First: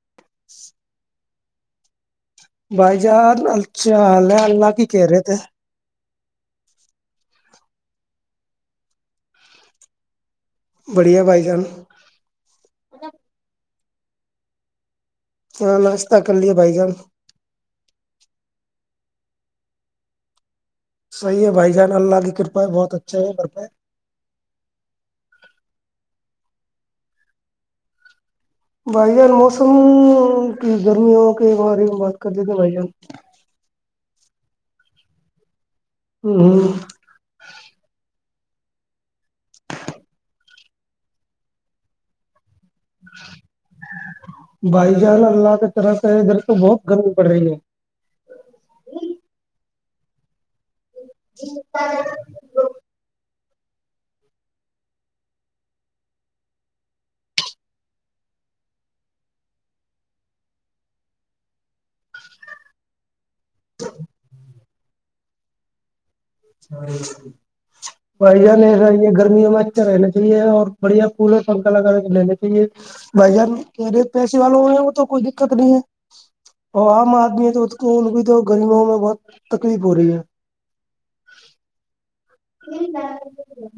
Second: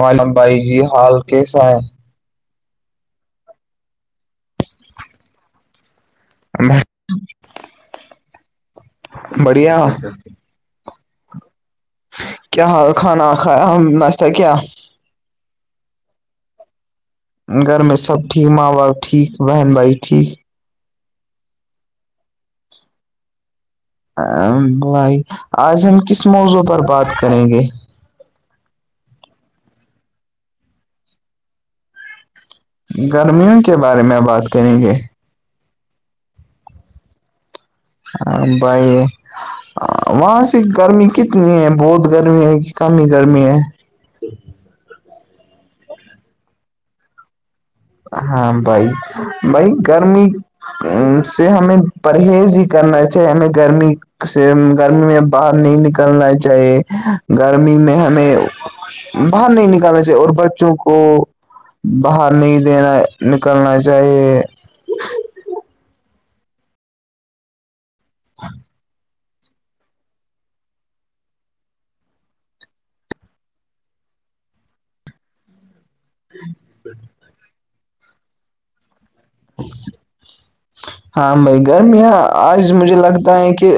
عالم بھائی جی حال کیسا ہے بھائی جان الچھا اللہ اللہ کی کہہ رہے تھے بس بڑھیا بڑھیا بھائی جان کیا حال کھانا کھایا ناشتہ کیا ہاں ناشتہ کر لیے بھائی جان گھر میں سب ٹھیک ماں باپ ٹھیک بہن بھائی ٹھیک صحی ہے بھائی جان اللہ کی کرپا ہے بہت اچھے ہے بتائے ا بھائی آج ہم کس موضوع پر بات کریں گے بھائی جان موسم کی گرمیوں کے بارے میں بات کر دیتے بھائی جان گرمیوں کے بارے میں بات کریں گے ہوں ہوں ہ بھائی وہاں سے گرمی کتنی ہے بہت گرمی ہے کمی ہی گرمی ہے بھائی جان اللہ کی طرف ادھر تو بہت گمی پڑ رہی ہے ہاں بھائی بھائی گرمی سے ہمیں پرہیز ہی کرنار چ ایں گرمی سے گرمی میں باہر نہیں نکلنا چاہیے گرمی میں ہمیں باہر نہیں نکالنے سے اور بچوں کو باہر نہیں دینا نکلنا چاہیے پ ا ج نہیں ا گرمیوں میں رہنا چاہیے اور بڑھیا کولر پنکھا لگا کے لنے چاہیے بھائی ار کہ رے پیسے والو ہوئے ہیں وہ تو کوئی دقت نہیں ہے ا عام آدمی ہے تو کو ان کی تو گرمیوں میں بہت تکلیف ہو رہی ہے ہاں میں گگرم یہ آج مجھے لگتا ہے کہ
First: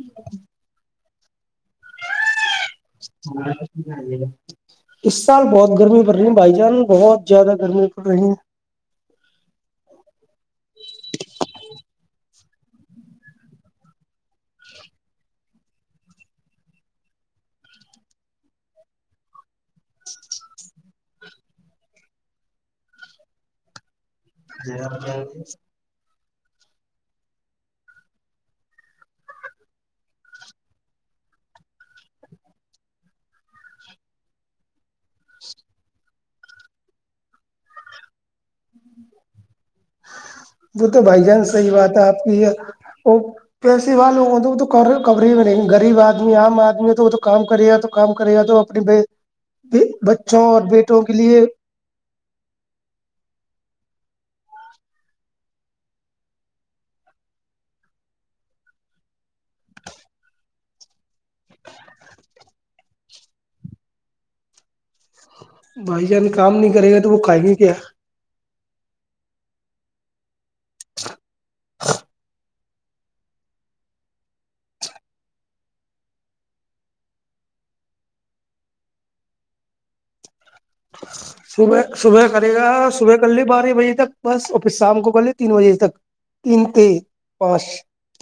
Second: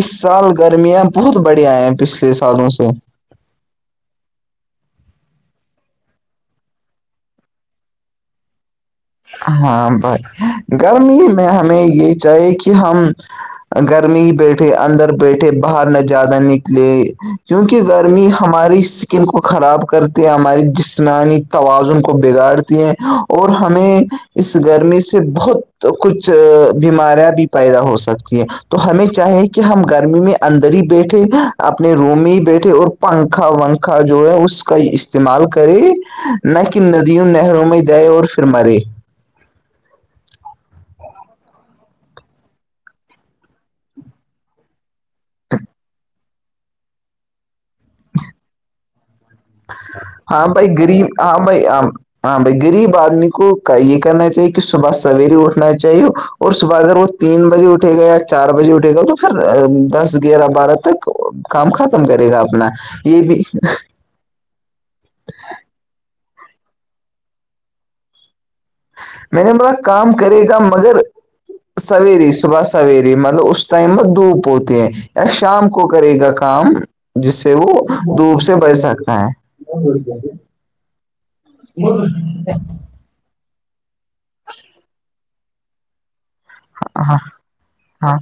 اس سال گرمیاں بہت بڑیا ہیں پچھلے سالوں سے [inaudible] اس سال بہت گرمی پڑ رہی ہے بھائی جان بہت زیادہ گرمی پڑ رہی ہیں ہاں بائی گرمی میں ہمیں یہ چاہیے کہ ہم گرمی ہی بیٹھے اندر بیٹھے باہر نہ زیادہ نکلے کیونکہ گرمی ہماری ن کو خراب کرتی ہیں ہماری جسمانی توازن کو بگاڑتی ہیں اور ہم ہمیں اس ہے گرمی سے بہت کچھ بیماریاں بھی پیدا ہو سکتی ہیں تو ہمیں چاہیں کہ ہم گرمی میں اندر ہی بیٹھے اپنے روم میں ہی بیٹھے اور پنکھا ونکھا جو ہے اس کا استعمال کرے نہ کہ ندیوں نہروں میں جائے اور [inaudible] وہ تو بھائی جان صحی بات ہے آپ کی یہ وہ پیسے والوگوں تو وہ تو کب ہی میں نہیںغریب آدمی عام آدمی ہے تو وہ تو کام کرے گا تو کام کرے گا تو [inaudible] بچوں ہاں اور بھائی بیٹوں گریب کے ہاں لیے بھائی ہاں بھائی غریب آدمی کو یہ کرنا چاہیے کہ صبح سویر اٹھنا چاہیے اور صبح اگر وہ تین بجے اٹھے گا یا چار بجے اٹھے گا تو پھر دس گیارہ بارہ تک کام ختم کرے گا اپنا یہ بھی [inaudible] بھائی جان کام نہیں کرے گا تو وہ کھائیں گے کیا میں نے بولا کام کرے گا مگر سویرے سے صبح سویر مطلب اس ٹائم وہ دھوپ ہوتے ہیں یا شام کو کرے کا کام جس سے وہ دھوپ سے بچ سکتا ہے صبح صبح کرے گا صبح کر لے بارہ بجے تک بس اور پھر شام کو کر لے تین بجے تک تین ت ہاں پانچ ہاں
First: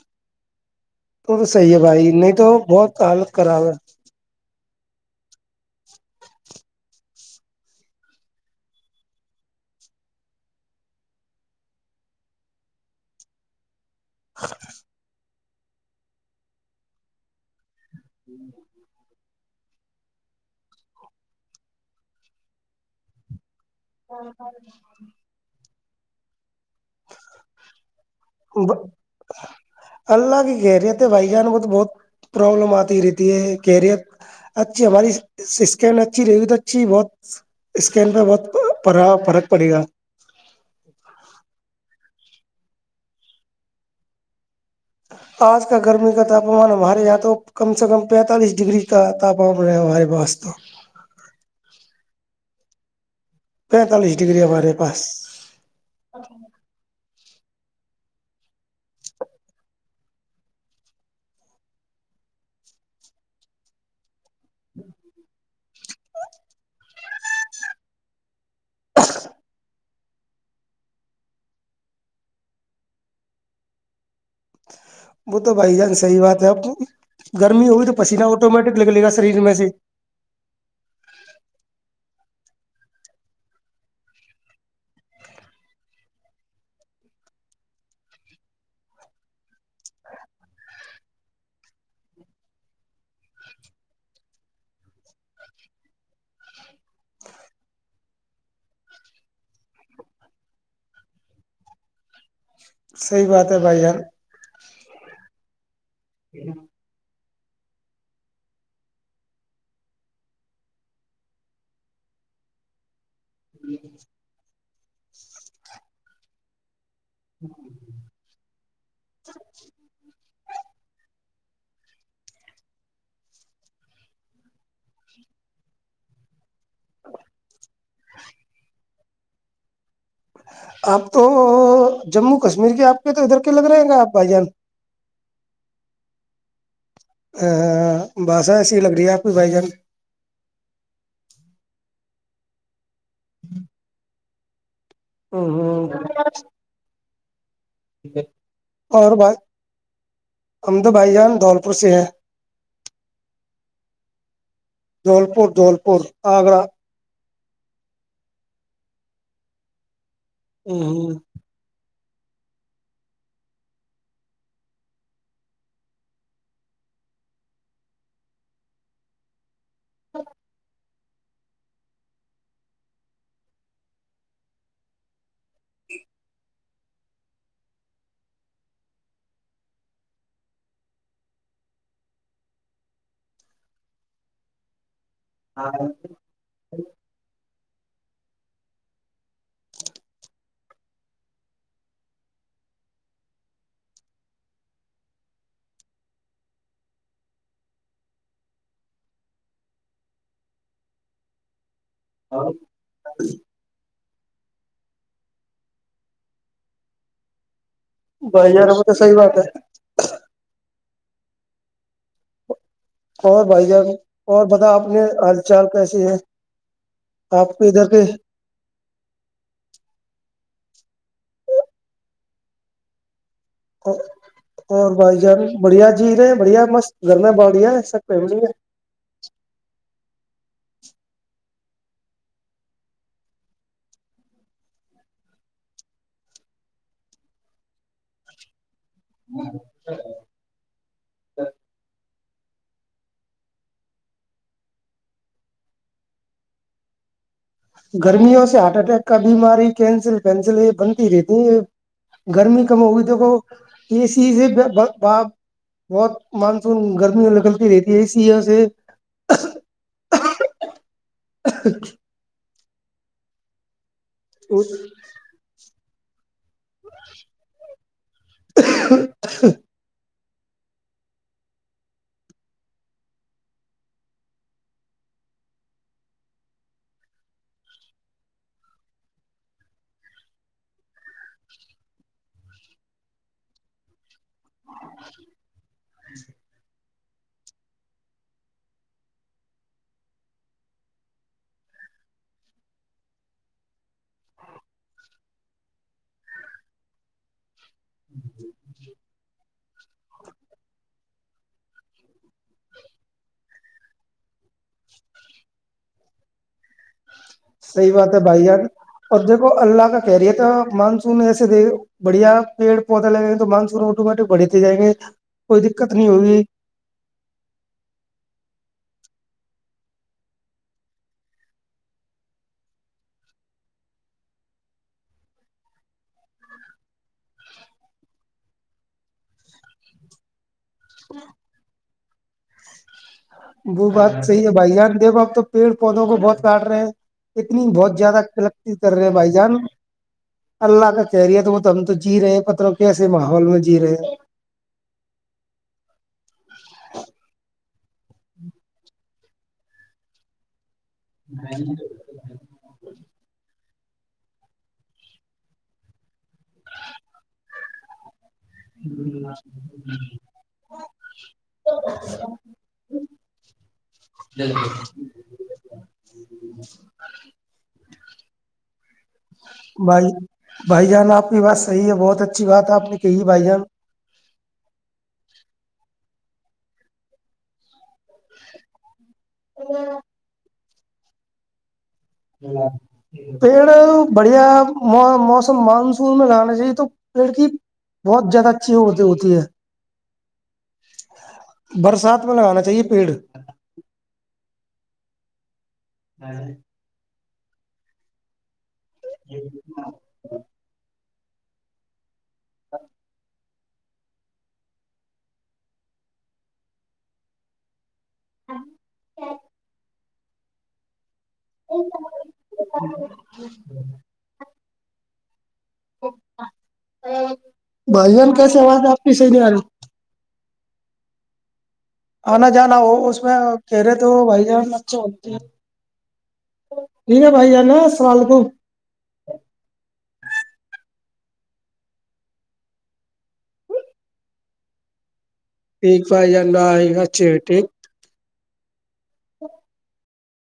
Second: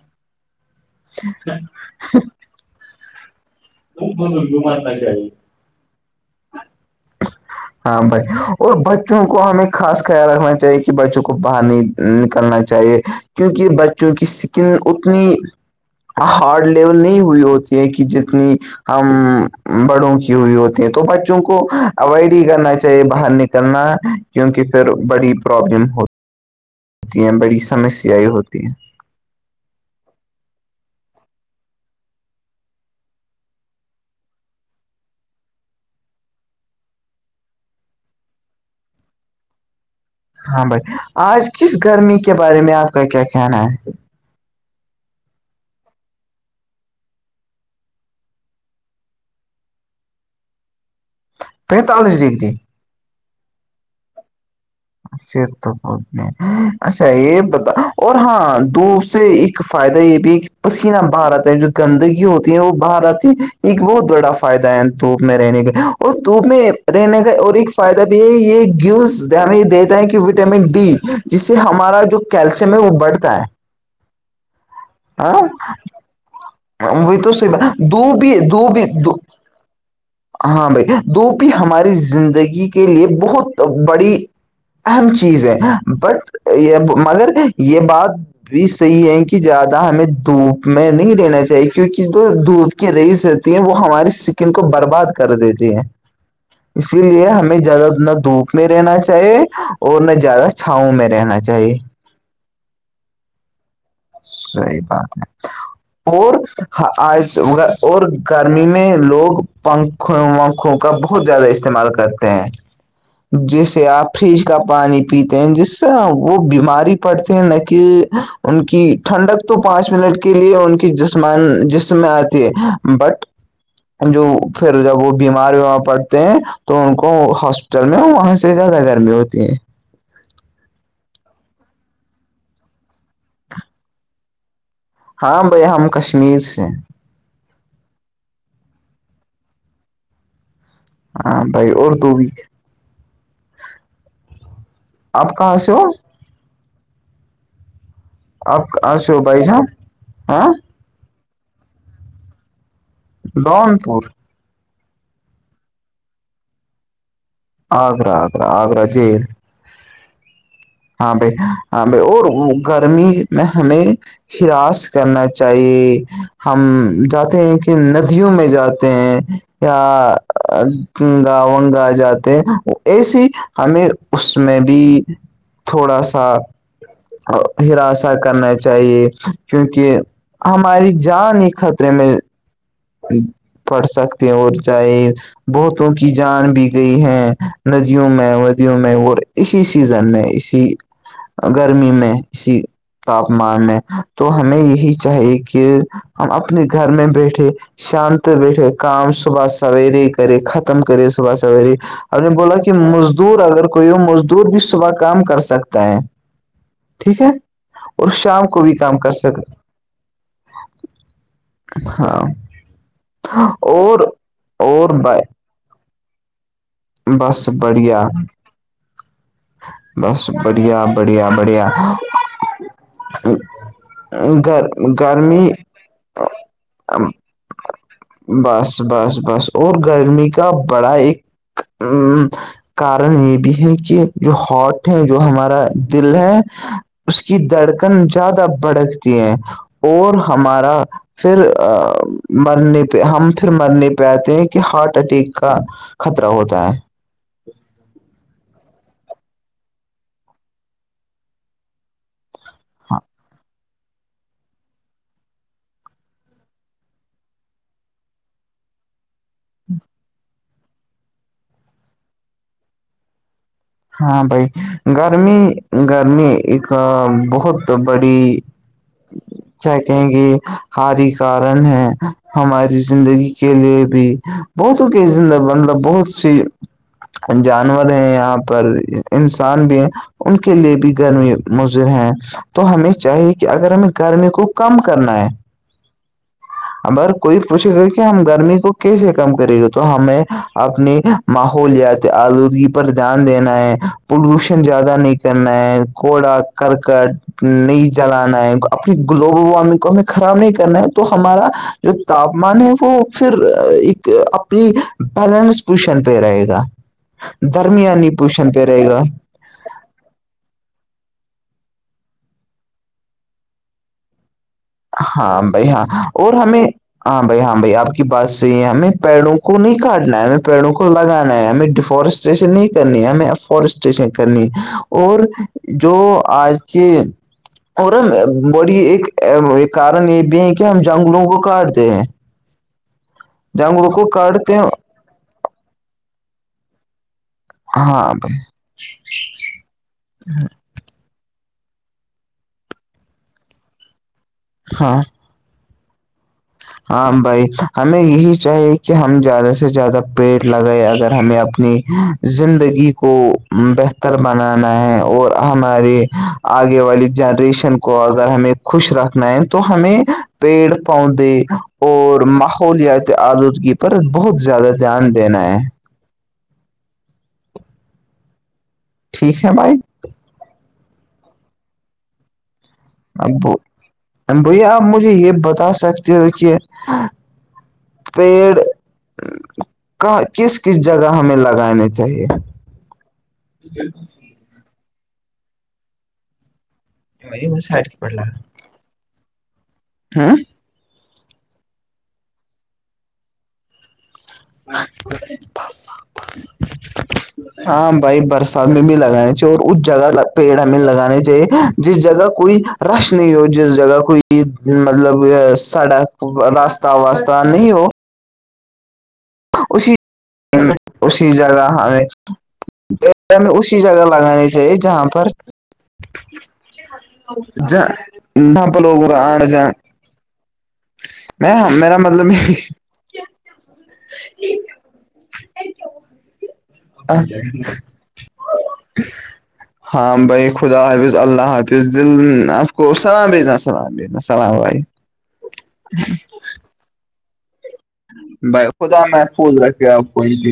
تو تو صحیح ہے بھائی نہیں تو بہت تمت کراوا وہ ب گومات ج [unintelligible] [inaudible] ہاں بھائی اور بچوں کو ہمیں خاص خیال رکھنا چاہیے کہ بچوں کو باہر نہیں نکلنا چاہیے کیونکہ بچ کیونکہ سکن اتنی ہارڈ لیول نہیں ہوئی ہوتی ہے کہ جتنی ہم بڑوں کی ہوئی ہوتی ہیں تو بچوں کو اوائڈ کرنا چاہیے باہر نکلنا کیونکہ پھر بڑی پرابلم ہوتی ہوتی ہیں بڑی سمسیا ہوتی ہیں ہے اللہ کی کہہ رہی ہے تھ بھائی جان کو تو بہت پروبلم آتی رہیتی ہے کیریر اچھی ہماری سکین اچھی رییوت اچھی بہت اسکین پہ بہت پڑا فرق پڑے گا ہاں بھائی آج کس گرمی کے بارے میں آپ کا کیا کہنا ہے آج کا گرمی کا تاپمان ہمارے یہ تو کم سے کم پینتالیس ڈگری کا [unintelligible] تپ ہم رہ ہمار واسست [unintelligible] پینتالیس ڈگری پینتالیس ڈگری ہمارے پاس پ تو بہت میں اچھا یہ بتا اور ہاں دو سے ایک فائدہ یہ بھی پسینہ باہر آتا ہے جو گندگی ہوتی ہے وہ باہر رہتی ہے ایک بہت بڑا فائدہ ہے دھوپ میں رہنے کا اور دھوپ میں رہنے کا اور ایک فائدہ بھی ہے یہ گیوز ہمیں یہ دیتا ہے کہ وٹامن ڈی جس سے ہمارا جو کیلشیم ہے وہ بڑھتا ہے وہ تو ہاں بھائی جان سحی بات اب وہی تو گرمی صحیح ہوگی تو دو پسیینہ بھی دو آٹومیٹک بھی لگ لے گا دھو- شریر میں سے ہاں بھائی دووپی ہماری زندگی کے لیے بہت بڑی اہم چیز ہے بٹ یہ مگر یہ بات بھی صحی ہے کہ زیادہ ہمیں دھوپ میں نہیں رہنا چاہی کیونک جو دودھ کی رئیس رہتی ہے وہ ہماری سکن کو برباد کر دیتی ہے اسی لیے ہمیں زیادہ نہ دھوپ میں رہنا چاہیے اور نہ زیادہ چھاؤں میں رہنا چاہیے صحیح بات ہے بھائی جان صحی بات ہے اور ہاں آج اور گرمی میں لوگ پنکھوں ونکھوں کا بہت زیادہ استعمال تے ہیں [unintelligible] جیسے اپ ہی کا پانی پیتے ہیں جس طرح وہ بیماری پڑتے ہیں نہ کہ ان کی ٹھنڈک تو پانچ منٹ کے لیے ان کی جسمان جسم میں آتی ہے بٹ جو پھر جب وہ بیمار ومار پڑتے ہیں تو ان کو ہ چل میں ہوں وہاں سے زیادہ گرمی ہوتی ہے آپ تو جموں کشمیر کے آپ کے تو ادھر کے لگ رہے ہیں گا آپ بھائی جان ہاں بھائی ہم کشمیر سے بس ایسی لگ رہی آ کوئی بائی جان ہاں بھائی اور تو بھی آپ ہوں کہاں سے ہوں ہو آپ کہاں اور سے ہو بھائی جان ہاں امدو بھائی جان دھولپور سے ہے دون پور جلپور جلپور آگرہ آگرگرہ آگرگرہ آگرہ جی ہاں بھائی ہاں بھائی اور گرمی میں ہمیں ہراس کرنا چاہیے ہم جاتے ہیں کہ ندیوں میں جاتے ہیں [unintelligible] گاون گائے جاتے ہیں ایسیے ہمیں اس میں بھی تھوڑا سا ہراساں کرنا چاہیے کیونکہ ہماری جان ہی خطرے میں پڑ سکتے ہیں اور چاہے بہتوں کی جان بھی گئی ہیں ندیوں میں ندیوں میں وہ اسی سیزن میں اسی گرمی میں اسی تاپمان میں تو ہمیں یہی چاہیے کہ ہم اپنے گھر میں بیٹھے شانت بیٹھے کام صبح سویرے ہی کرے ختم کرے صبح سویرے ہم نے بولا کہ مزدور اگر کوئی ہو مزدور بھی صبح کام کر سکتا ہے ٹھیک ہے اور شام بھائی کو جان بھی وہ تو کام کر صحیح بات ہے سکے ہاں اور بھائی جان اور بتا آپ نے ہال چال کیسی ہے بس آپ کے ادھر بڑھیا کے بس بڑھیا بڑھیا بڑھیا اور گر اور بھائی جان گرمی بڑھیا جھییر ہے بڑھیا مست گرم باڑیا ایسا کوئی بھی نہیں ہے بس بس اور گرمی کا بڑا ایک ا کارن یہ بھی ہے کہ جو ہاٹ ہے جو ہمارا دل ہے اس کی دھڑکن زیادہ بڑک ہیں اور ہمارا پھر مرنے پہ ہم پھر مرنے پہ آتے ہیں کہ ہارٹ اٹیک کا خطرہ ہوتا ہے گرمیوں سے ہارٹ اٹیک کا بیماری کینسل پینسل یہ بنتی رہتی یہ گرمی کم ہوگی تو کو اسی سے ب بہت مانسون گرمی نکلتی رہتی ہے اسی وہ سے ہاں اچ ہاں بائی گرمی گرمی ایک بہت بڑی کیا کہیں گے ہاری کارن ہے ہماری زندگی کے لیے بھی بہتوں کے زند مطلب بہت جانور ہیں یہاں پر انسان بھی ان کے لیے بھی گرمی مضر ہیں تو ہمیں چاہیے کہ اگر ہمیں گرمی کو کم کرنا ہے ج اگر کوئی پوچھے گا کہ ہم گرمی کو کیسے کم کرے گے تو ہمیں اپنی ماحول جیات آلودگی پر دھیان دینا ہے پلوشن زیادہ نہیں کرنا ہے گھڑا کرک نہیں جلانا ہے اپنی گلوبل وارمنگ کو ہمیں خراب نہیں کرنا ہے تو ہمارا جو تاپمان ہے وہ پھر ایک اپنی بیلنس پوشن پہ رہے گا صحیح درمیانی بات ہے بھائی پوشن جان پہ رہے گا اور دیکھو اللہ کا کہہ رہیے تھا مانسون ایسے دیک بڑھیا پیڑ پوتا لگے ہیں تو منسوٹو مٹے بڑھی ہاں بھائی ہاں اور ہمیں ہاں بھائی ہاں بھائی آپ کی بات صحی ہے ہمیں پیڑوں کو نہیں کاٹنا ہے ہمیں پیڑوں کو لگانا ہے ہمیں ڈیفورسٹ اسٹیشن نہیں کرنی ہمیں فورسٹ اسٹیشن کرنی ہے اور جو آج کے اور ہم بڑی ایک کارن یہ بھی ہے کہ ہم جنگلوں کو کاٹتے ہیں وہ جنگلوں کو بات صحیح ہے کاٹتے ہیں بھائی یہان دیکھو اپ تو پیڑ پودوں کو بہت کاٹ رہے ہیں اتنی بہت ہاں زیادہ بھائی کلکتی کر رہے بھائی جان اللہ کا کہہریی ہے تو وہ ت ہم تو جی رہے ہیں پتوں کیسے ماحول میں جی رہے ہیں ہاں ہاں بھائی ہمیں یہی چاہیے کہ ہم زیادہ سے زیادہ پیٹ لگائے اگر ہمیں اپنی زندگی کو بہتر بنانا ہے اور ہمارے آگے والی جنریشن کو اگر ہمیں خوش رکھنا ہے تو ہمیں پیڑ پودے تو ماحولیاتی آلودگی پر بہت زیادہ بالکل دھیان دینا ہے ٹھیک ہے بھائی بھائی بھائی جان آپ کی بات صحی ہے بہت اچھی بات ہے آپ نے کہی بھائی اببو جان بھیا آپ مجھے یہ بتا سکتے ہو کہ پیڑ کس کس جگہ ہمیں لگانے چاہیے پیڑ بڑھیا موسم مانسون میں لانا چاہیے تو لڑکی بہت زیادہ اچھی ہو ہوتی ہے ہاں برسات میں لگانا چاہیے پیڑ بس ہاں ہاں بھائی برسات میں بھی لگانانی چاہیے اور اس جگہ پیڑ ہمیں لگانے چاہیے جس جگہ کوئی رش نہیں ہو جس جگہ کوئی کہ مطلب سڈا راستہ واسہ نہیں وہ ہاں ای اسی جگہ ہم اسی جگہ لگانے جہاں پر بھائی جان کیسے جپ آواز آپ لوگ کی آ صحیح نہیں رہی میں میرا مطلب آنا جانا ہو اس میں کہہرے تو بھائی جان اچھے ہوتے ہیں ٹھیک ہے بھائی نا سر ل کوو ہاں بھائی خدا حافظ اللہ حافظ دل آپ کو سلام بھیجنا سلام بھیجنا سلام بھائی ٹھیک بھائی جاائی اچھی ٹھیک بھائی خدا میں پول رکھے آپ کو چیز